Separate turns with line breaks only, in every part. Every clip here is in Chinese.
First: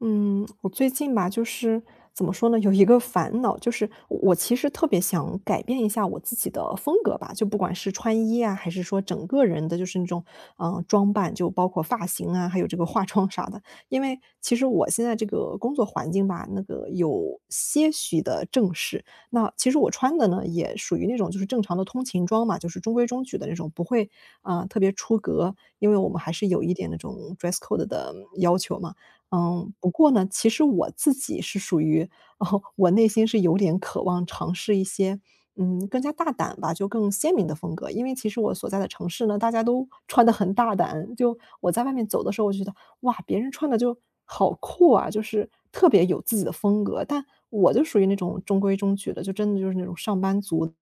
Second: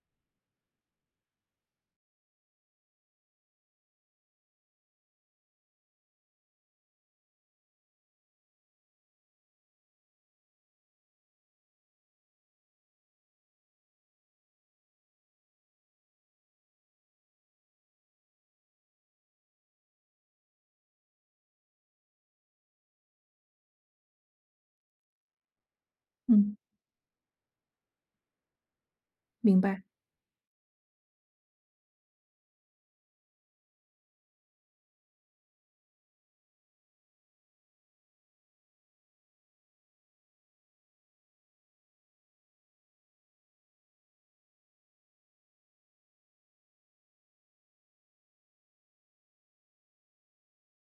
嗯，我最近吧，就是怎么说呢，有一个烦恼，就是我其实特别想改变一下我自己的风格吧，就不管是穿衣啊，还是说整个人的，就是那种装扮，就包括发型啊，还有这个化妆啥的。因为其实我现在这个工作环境吧，那个有些许的正式，那其实我穿的呢也属于那种就是正常的通勤装嘛，就是中规中矩的那种，不会特别出格，因为我们还是
嗯，
有一点那种 dress code 的要求嘛。
明
嗯，
白，
不过呢，其实我自己是属于，哦，我内心是有点渴望尝试一些，嗯，更加大胆吧，就更鲜明的风格。因为其实我所在的城市呢，大家都 穿得很大胆，就我在外面走的时候，我就觉得，哇，别人穿的就好酷啊，就是特别有自己的风格。但我就属于那种中规中矩的，就真的就是那种上班族的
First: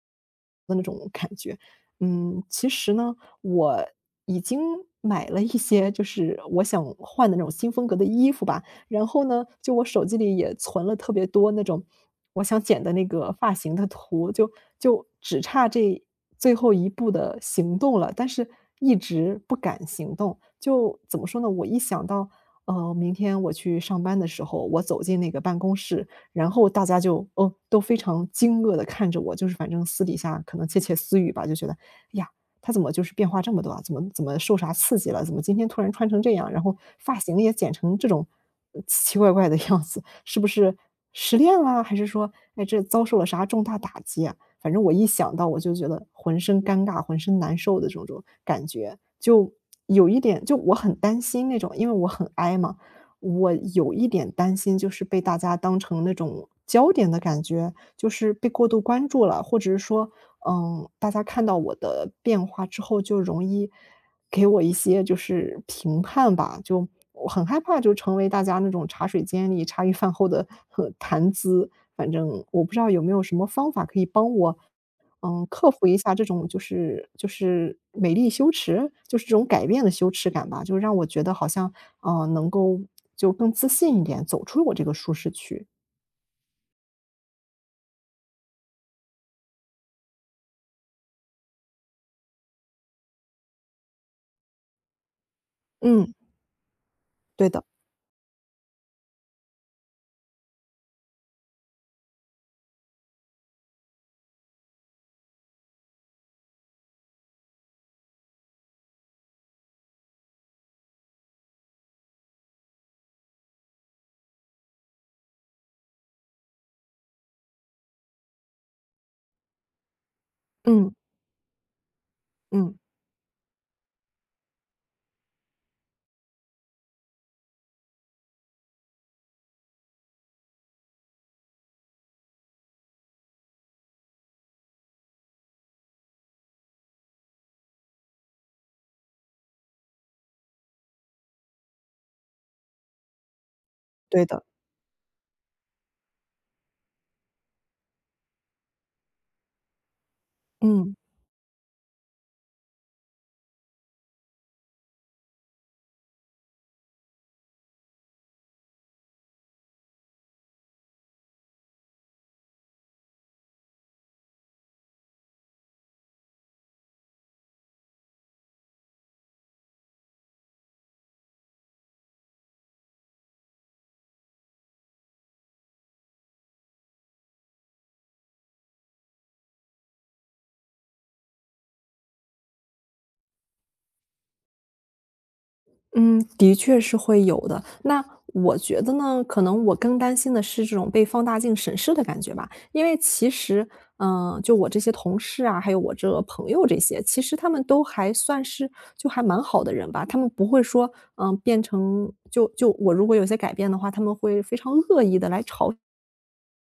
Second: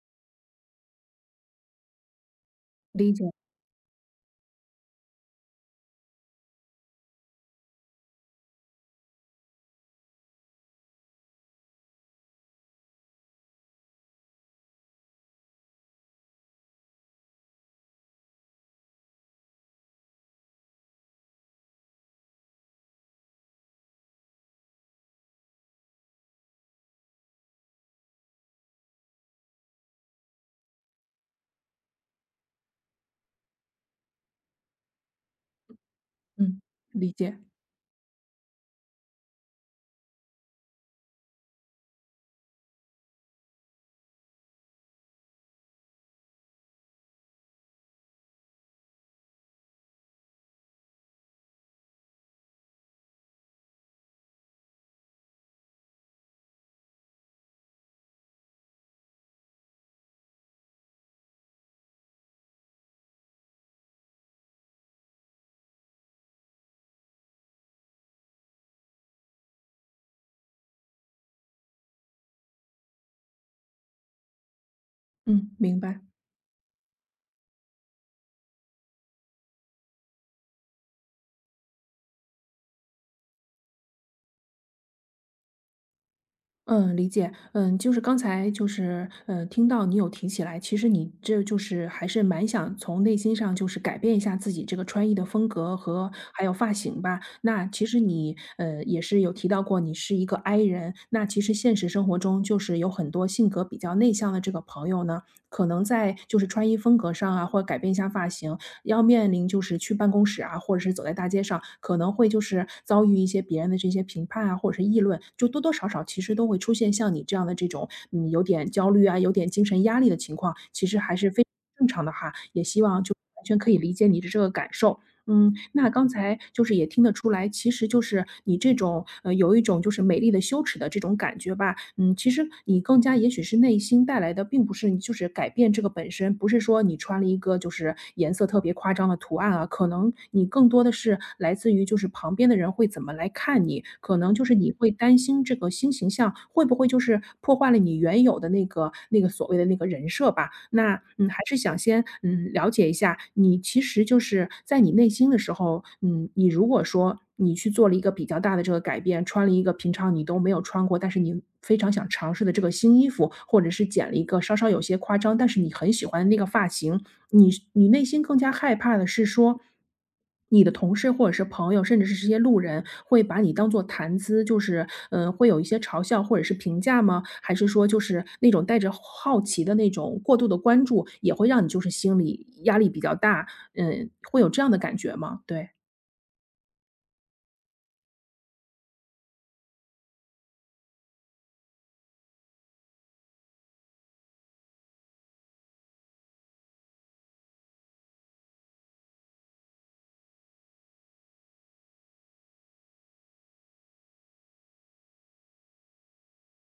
那种感觉。嗯，其实
理
呢，
解，
我已经买了一些就是我想换的那种新风格的衣服吧，然后呢，就我手机里也存了特别多那种我想剪的那个发型的图，就只差这最后一步的行动了，但是一直不敢行动。就怎么说呢？我一想到，明天我去上班的时候，我走进那个办公室，然后大家就，嗯，都非常惊愕的看着我，就是反正私底下可能窃窃私语吧，就觉得，哎呀，他怎么就是变化这么多啊？怎么受啥刺激了？怎么今天突然穿成这样？
嗯，
然后
理
发
解，
型也剪成这种奇奇怪怪的样子，是不是失恋啦？还是说，哎，这遭受了啥重大打击啊？反正我一想到我就觉得浑身尴尬、浑身难受的这种种感觉，就有一点，就我很担心那种，因为我很 I 嘛，我有一点担心，就是被大家当成那种焦点的感觉，就是被过度关注了，或者是说嗯，大家看到我的变化之后，就容易给我一些就是评判吧，就我很害怕就成为大家那种茶水间里茶余饭后的谈资。反正我不知道有没有什么方法可以帮我，嗯，
嗯，
克
明
服一
白，
下这种就是美丽羞耻，就是这种改变的羞耻感吧，就让我觉得好像能够就更自信一点，走出我这个舒适区。
嗯，理解。嗯，就是刚才就是，听到你有提起来，其实你这就是还是蛮想从内心上就是改变一下自己这个穿衣的风格和
嗯，
还有发型吧。
对的，
那其实你也是有提到过你是一个 I 人，那其实现实生活中就是有很多性格比较内向的这个朋友呢，可能在就是穿衣风格上啊，或者改变一下发型，要面临就是去办公室啊，或者是走在大街上，可能会就是遭遇一些别人的这些评判啊，或者是议论，就多多少少其实都会出现像你这样的这种，嗯，有点焦虑啊，有点精神压力的情况，其
嗯
实还是非常正常的哈，也
嗯，
希望就完全可以理解你的这个感受。嗯，那刚才就是也听得出来，其实就是你这种，有一种就是美丽的羞耻的这种感觉吧。嗯，其实你更加也许是内心带来的，并不是你就是改变这个本身，不是说你穿了一个就是颜色特别夸张的图案啊，可能你更多的是来自于就是旁边的人会怎么来看你，可
对
能就
的，
是你会担心这个新型像会不会就是破坏了你原有的那个所谓的那个人设吧？
嗯。
那，嗯，还是想先，嗯，了解一下，你其实就是在你内心的时候，嗯，你如果说你去做了一个比较大的这个改变，穿了一个平常你都没有穿过，但是你非常想尝试的这个新衣服，或者是剪了一个稍稍有些夸张，但是你很喜欢的那个发型，你是你内心更加害怕的是说，你的同事或者是朋友，甚至是这些路人会把你当做谈资，就是，嗯，会有一些嘲笑或者是评价吗？还是说就是那种带着好奇的那种过度的关注，也会让你就是心理压力比较大，嗯，会有这样的感觉吗？对，
嗯，的确是会有的。那我觉得呢，可能我更担心的是这种被放大镜审视的感觉吧。因为其实，嗯，就我这些同事啊，还有我这朋友这些，其实他们都还算是就还蛮好的人吧。他们不会说，嗯，变成就我如果有些改变的话，他们会非常恶意的来嘲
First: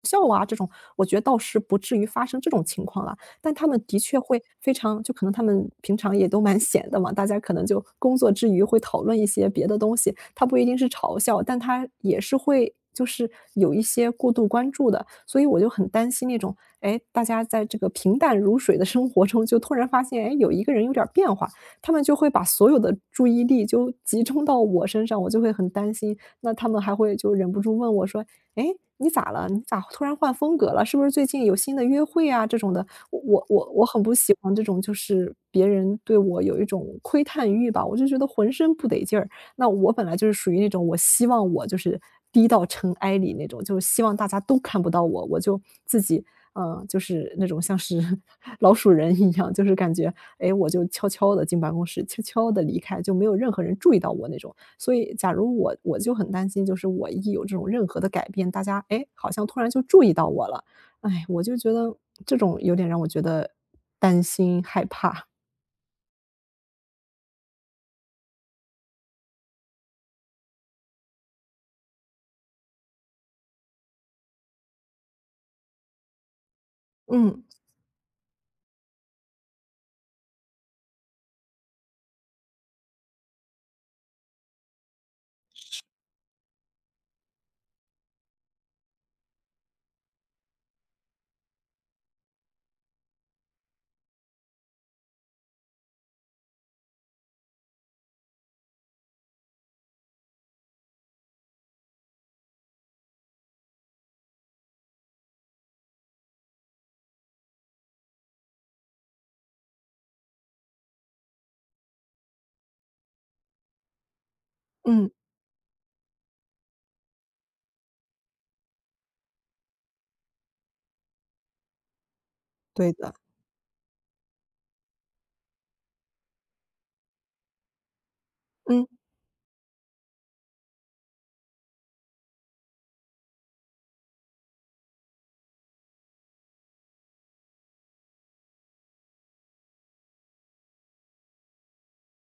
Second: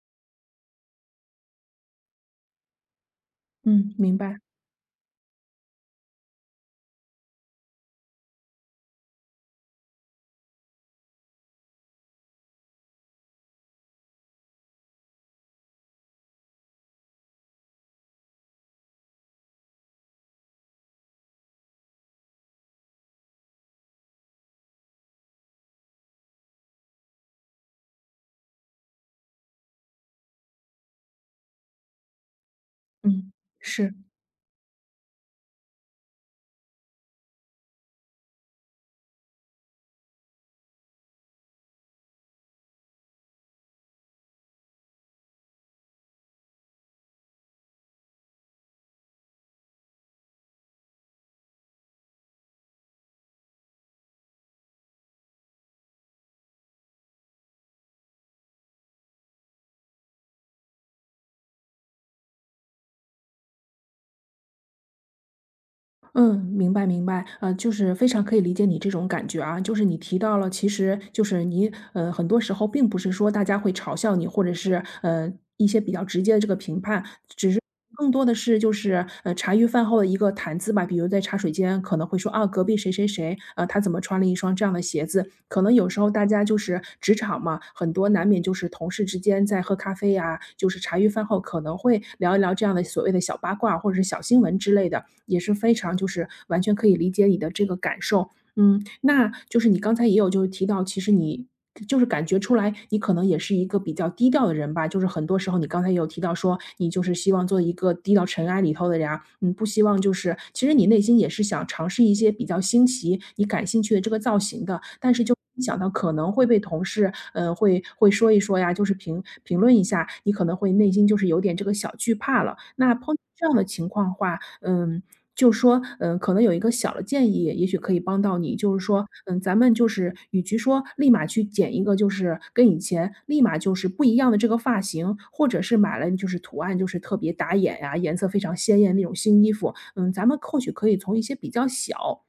笑啊，这种我觉得倒是不至于发生这种情况了。但他们
嗯，
的
明
确
白，
会非常就可能他们平常也都蛮闲的嘛，大家可能就工作之余会讨论一些别的东西，他不一定是嘲笑，但他也是会就是有一些过度关注的。所以我就很担心那种，哎，大家在这个平淡如水的生活中，就突然发现，哎，有一个人有点儿变化，他们就会把所有的注意力就集中到我身上，我就会很担心。那他们还会就忍不住问我说："哎，你咋了？你咋突然换风格了？是不是最近有新的约会啊？"这种的。我
嗯，是。
很不喜欢这种，就是别人对我有一种窥探欲吧，我就觉得浑身不得劲儿。那我本来就是属于那种，我希望我就是低到尘埃里那种，就是希望大家都看不到我，我就自己，嗯，就是那种像是 老鼠人一样，就是感觉，哎，我就悄悄的进办公室，悄悄的离开，就没有任何人注意到我那种。所以，假如我就很担心，就是我一有这种任何的改变，大家哎，诶好像突然就注意到我了。哎，我就觉得这种有点让我觉得担心、害怕。
嗯，明白明白，就是非常可以理解你这种感觉啊，就是你提到了，其实就是你，呃，很多时候并不是说大家会嘲笑你，或者是一些比较直接的这个评判，
嗯
更多的是就是，呃，茶余饭后的一个谈资吧。比如在茶水间可能会说，啊，隔壁谁谁谁，呃，他怎么穿了一双这样的鞋子。可能有时候大家就是职场嘛，很多难免就是同事之间在喝咖啡呀，就是茶余饭后可能会聊一聊这样的所谓的小八卦或者是小新闻之类的，也是非常就是完全可以理解你的这个感受。嗯，那就是你刚才也有就是提到，其实你就是感觉出来，你可能也是一个比较低调的人吧。就是很多时候，你刚才也有提到说，你就是希望做一个低到尘埃里头的人啊，嗯，不希望就是其实你内心也是想尝试一些比较新奇、你感兴趣的这个造型的，
嗯，
但是就一想到可能会被同事，呃，会说一说呀，就是评论一下，你可能会内心就是有点这个小惧怕了。
对
那
的。
碰到这样的情况的话，嗯，就说，嗯，可能有一个小的建议，也许可以帮到你。就是
嗯，
说，嗯，咱们就是与其说立马去剪一个，就是跟以前立马就是不一样的这个发型，或者是买了就是图案就是特别打眼呀、颜色非常鲜艳那种新衣服，嗯，咱们或许可以从一些比较小，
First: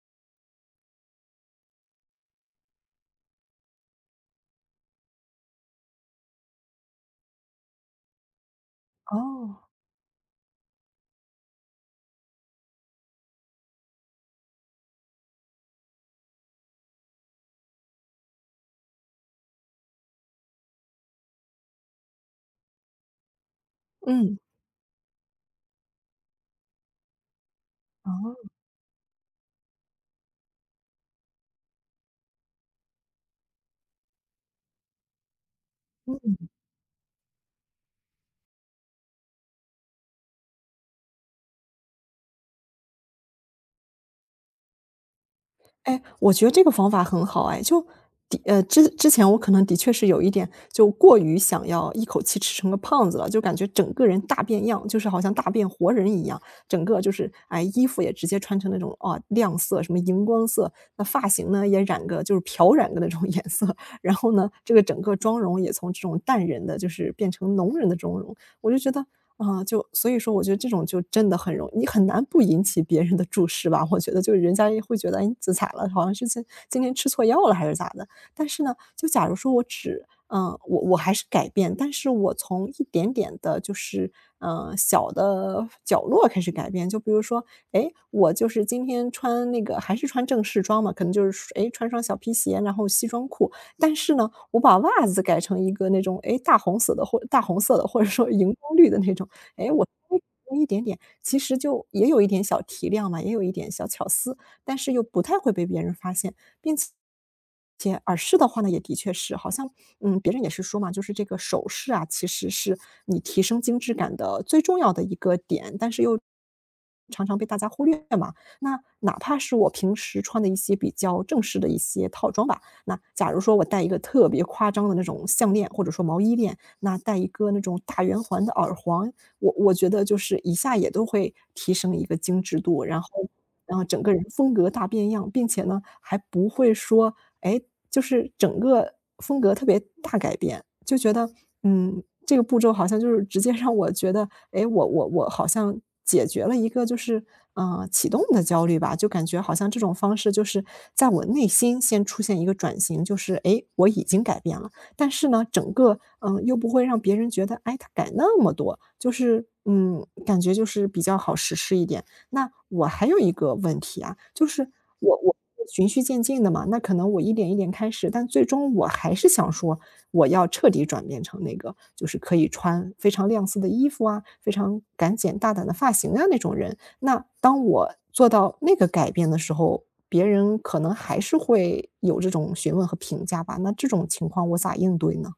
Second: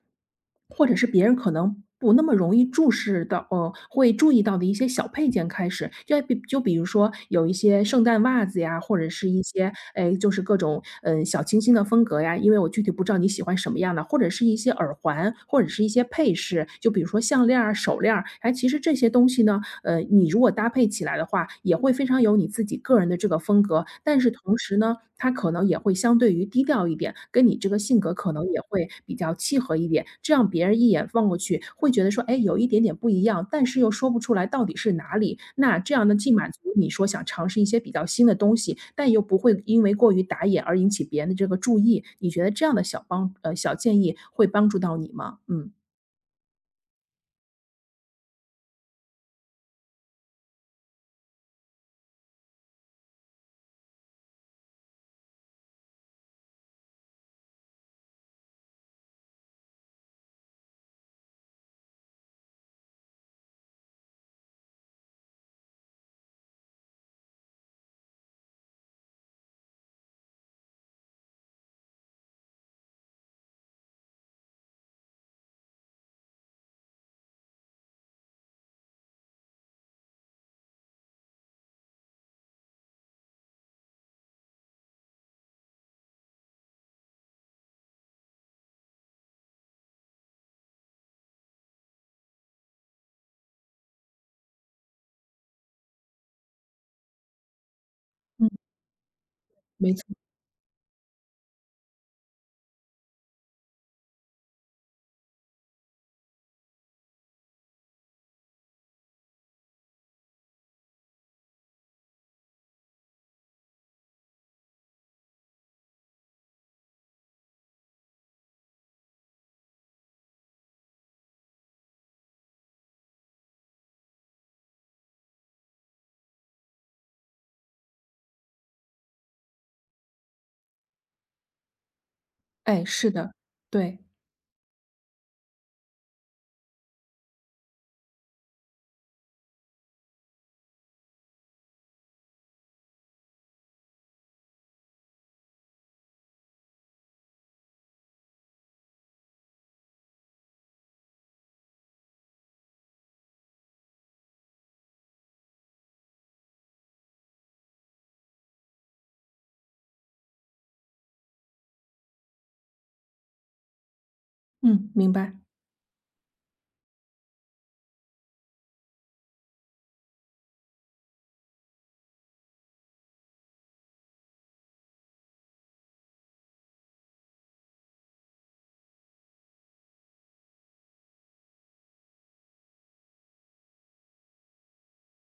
或者是别人可能不那么容易注视到会注意到的一些小配件开始。就比如说有一些圣诞袜子呀，或者是一
哦，
些，哎，就是各种，嗯，小清新的风格呀，因为我具体不知道你喜欢什么样的，或者是一些耳环，或者是一些配饰，就比如说项链儿、手链儿。哎，其实这些东西呢，你如果搭配起来的话，也会非常有你自己个人的这个风格。但是
嗯。
同时呢，它可能也会相对于低调一点，跟你这个性格可能
哦。
也会比较契合一点。这样别人一眼望过去会觉得说，哎，有一点点不一样，但是又说不出来到底是哪里。那这样呢，既
嗯。
满足你说想尝试一些比较新的东西，但又不会因为过于打眼而引起别人的这个注意。你觉得这样的小建议会帮助到你吗？嗯。
哎，我觉得这个方法很好哎，就的之前我可能的确是有一点就过于想要一口气吃成个胖子了，就感觉整个人大变样，就是好像大变活人一样，整个就是哎，衣服也直接穿成那种啊亮色，什么荧光色，那发型呢也染个就是漂染个那种 颜色，然后呢，这个整个妆容也从这种淡人的就是变成浓人的妆容，我就觉得啊，就所以说我觉得这种就真的很容易，你很难不引起别人的注视吧，我觉得就是人家也会觉得，哎，你自残了，好像是今天吃错药了还是咋的。但是呢，就假如说我只嗯，我还是改变，但是我从一点点的就是，嗯，小的角落开始改变。就比如说，哎，我就是今天穿那个还是穿正式装嘛，可能就是，哎，穿双小皮鞋，然后西装裤。但是呢，我把袜子改成一个那种，哎，大红色的，或者说
嗯，
荧光绿的那种，哎，我
没错。
稍微改一点点，其实就也有一点小提亮嘛，也有一点小巧思，但是又不太会被别人发现，并且耳饰的话呢，也的确是好像，嗯，别人也是说嘛，就是这个首饰啊，其实是你提升精致感的最重要的一个点，但是又常常被大家忽略嘛。那哪怕是我平时穿的一些比较正式的一些套装吧，那假如说我戴一个特别夸张的那种项链，或者说毛衣链，那戴一个那种大圆环的耳环，我觉得就是一下也都会提升一个精致
哎，
度，然后
是的。
然后
对，
整个人风格大变样，并且呢，还不会说，哎，就是整个风格特别大改变，就觉得，嗯，这个步骤好像就是直接让我觉得，哎，我好像解决了一个就是，启动的焦虑吧，就感觉好像这种方式就是在我内心先出现一个转型，就是，哎，诶我已经改变了，但是呢，整个嗯，又不会让别人觉得，哎，他改那么多，就是嗯，感觉就是比较好实施一点。那我还有一个问题啊，就是
嗯，明
我
白。
我循序渐进的嘛，那可能我一点一点开始，但最终我还是想说，我要彻底转变成那个就是可以穿非常亮色的衣服啊，非常敢剪大胆的发型啊那种人。那当我做到那个改变的时候，别人可能还是会有这种询问和评价吧，那这种情况我咋应对呢？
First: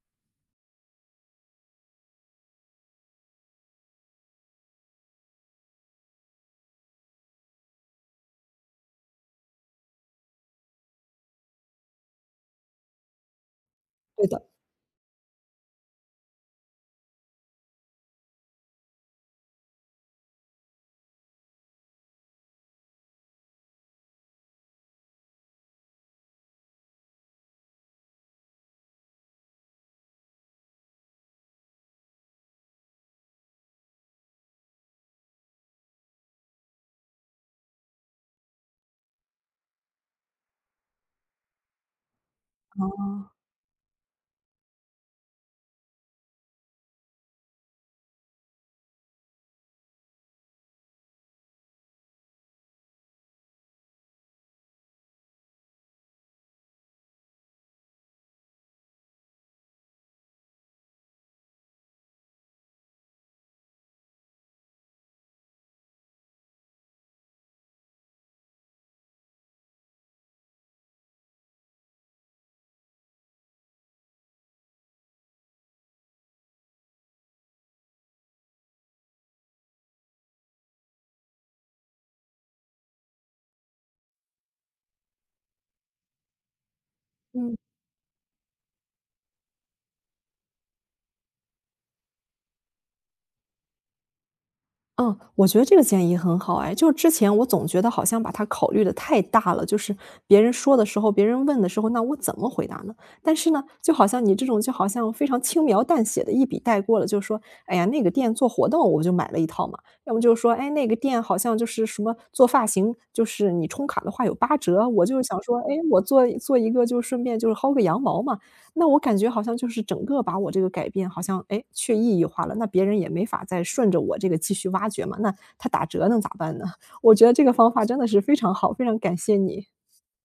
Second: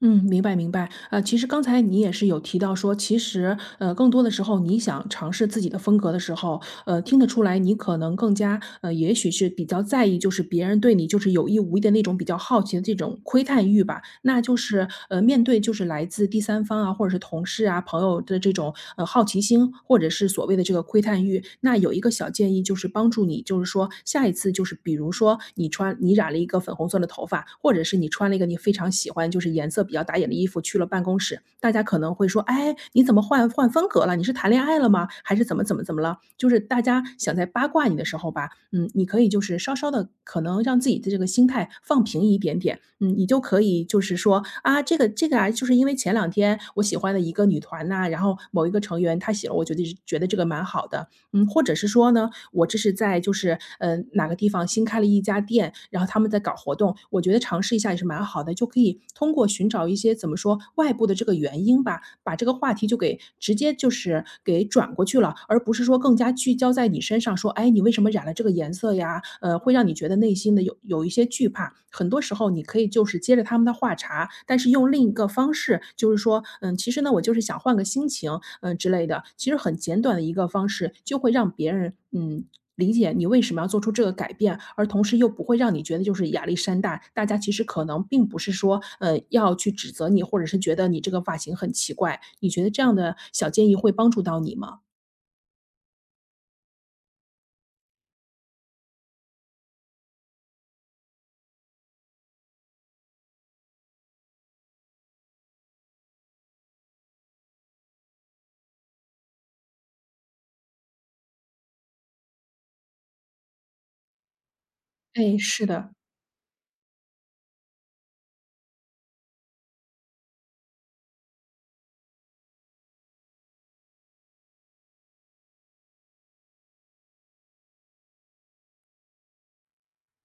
嗯，明白明白。其实刚才你也是有提到说，其实更多的时候你想尝试自己的风格的时候，呃，听得出来你可能更加,也许是比较在意，就是别人对你就是有意无意的那种比较好奇的这种窥探欲吧。
对
那
的，
就是呃，面对就是来自第三方啊，或者是同事啊、朋友的这种好奇心，或者是所谓的这个窥探欲，那有一个小建议就是帮助你，就是说下一次就是比如说你穿你染了一个粉红色的头发，或者是你穿了一个你非常喜欢就是颜色比较打眼的衣服去了办公室，大家可能会说：“哎，你怎么换风格了？你是谈恋爱了吗？还是怎么怎么怎么了？”就是大家想在八卦你的时候吧，嗯，你可以就是稍稍的，可能让自己的这个心态放平一点点，嗯，你就可以就是说：“啊，这个这个啊，就是因为前两天我喜欢的一个女团呐，然后某一个成员她写了，我觉得这个蛮好的。”嗯，或者是说呢，我这是在就是嗯，哪个地方新开了一家店，然后他们在搞活动，我觉得尝试一下也是蛮好的，就可以通过寻找一些怎么说外部的这个原因吧，把这个话题就给直接就是给转过去了，而不是说更加聚焦在你身上说：“哎，你为什么染了这个颜色呀？”呃，会让你觉得内心的有一些惧怕。很多时候你可以就是接着他们的话茬，但是用另一个方式，就是说：“嗯，其实呢，我就是想换个心情，嗯之类的。”其实很简短的一个方式，就会让别人嗯理解你为什么要做出这个改变，而同时又不会让你觉得就是压力山大。大家其
嗯。
实可能并不是说要去指责你，或者是觉得你这个发型很奇怪。你觉得这样的小建议会帮助到你吗？
嗯，我觉得这个建议很好哎，就是之前我总觉得好像把它考虑的太大了，就是别人说的时候，别人问的时候，那我怎么回答呢？但是呢，就好像你这种就好像非常轻描淡写的一笔带过了，就是说，哎呀，那个店做活动我就买了一套嘛，要么就是说，哎，那个店好像就是什么做发型，就是你充卡的话有8折，我就是
哎，
想说，
是
哎，
的。
我做做一个就顺便就是薅个羊毛嘛，那我感觉好像就是整个把我这个改变好像，哎，去意义化了，那别人也没法再顺着我这个继续挖掘嘛，那他打折能咋办呢？我觉得这个方法真的是非常好，非常感谢你。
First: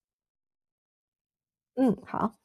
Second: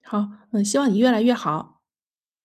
好，嗯，希望你越来越好。
嗯，好。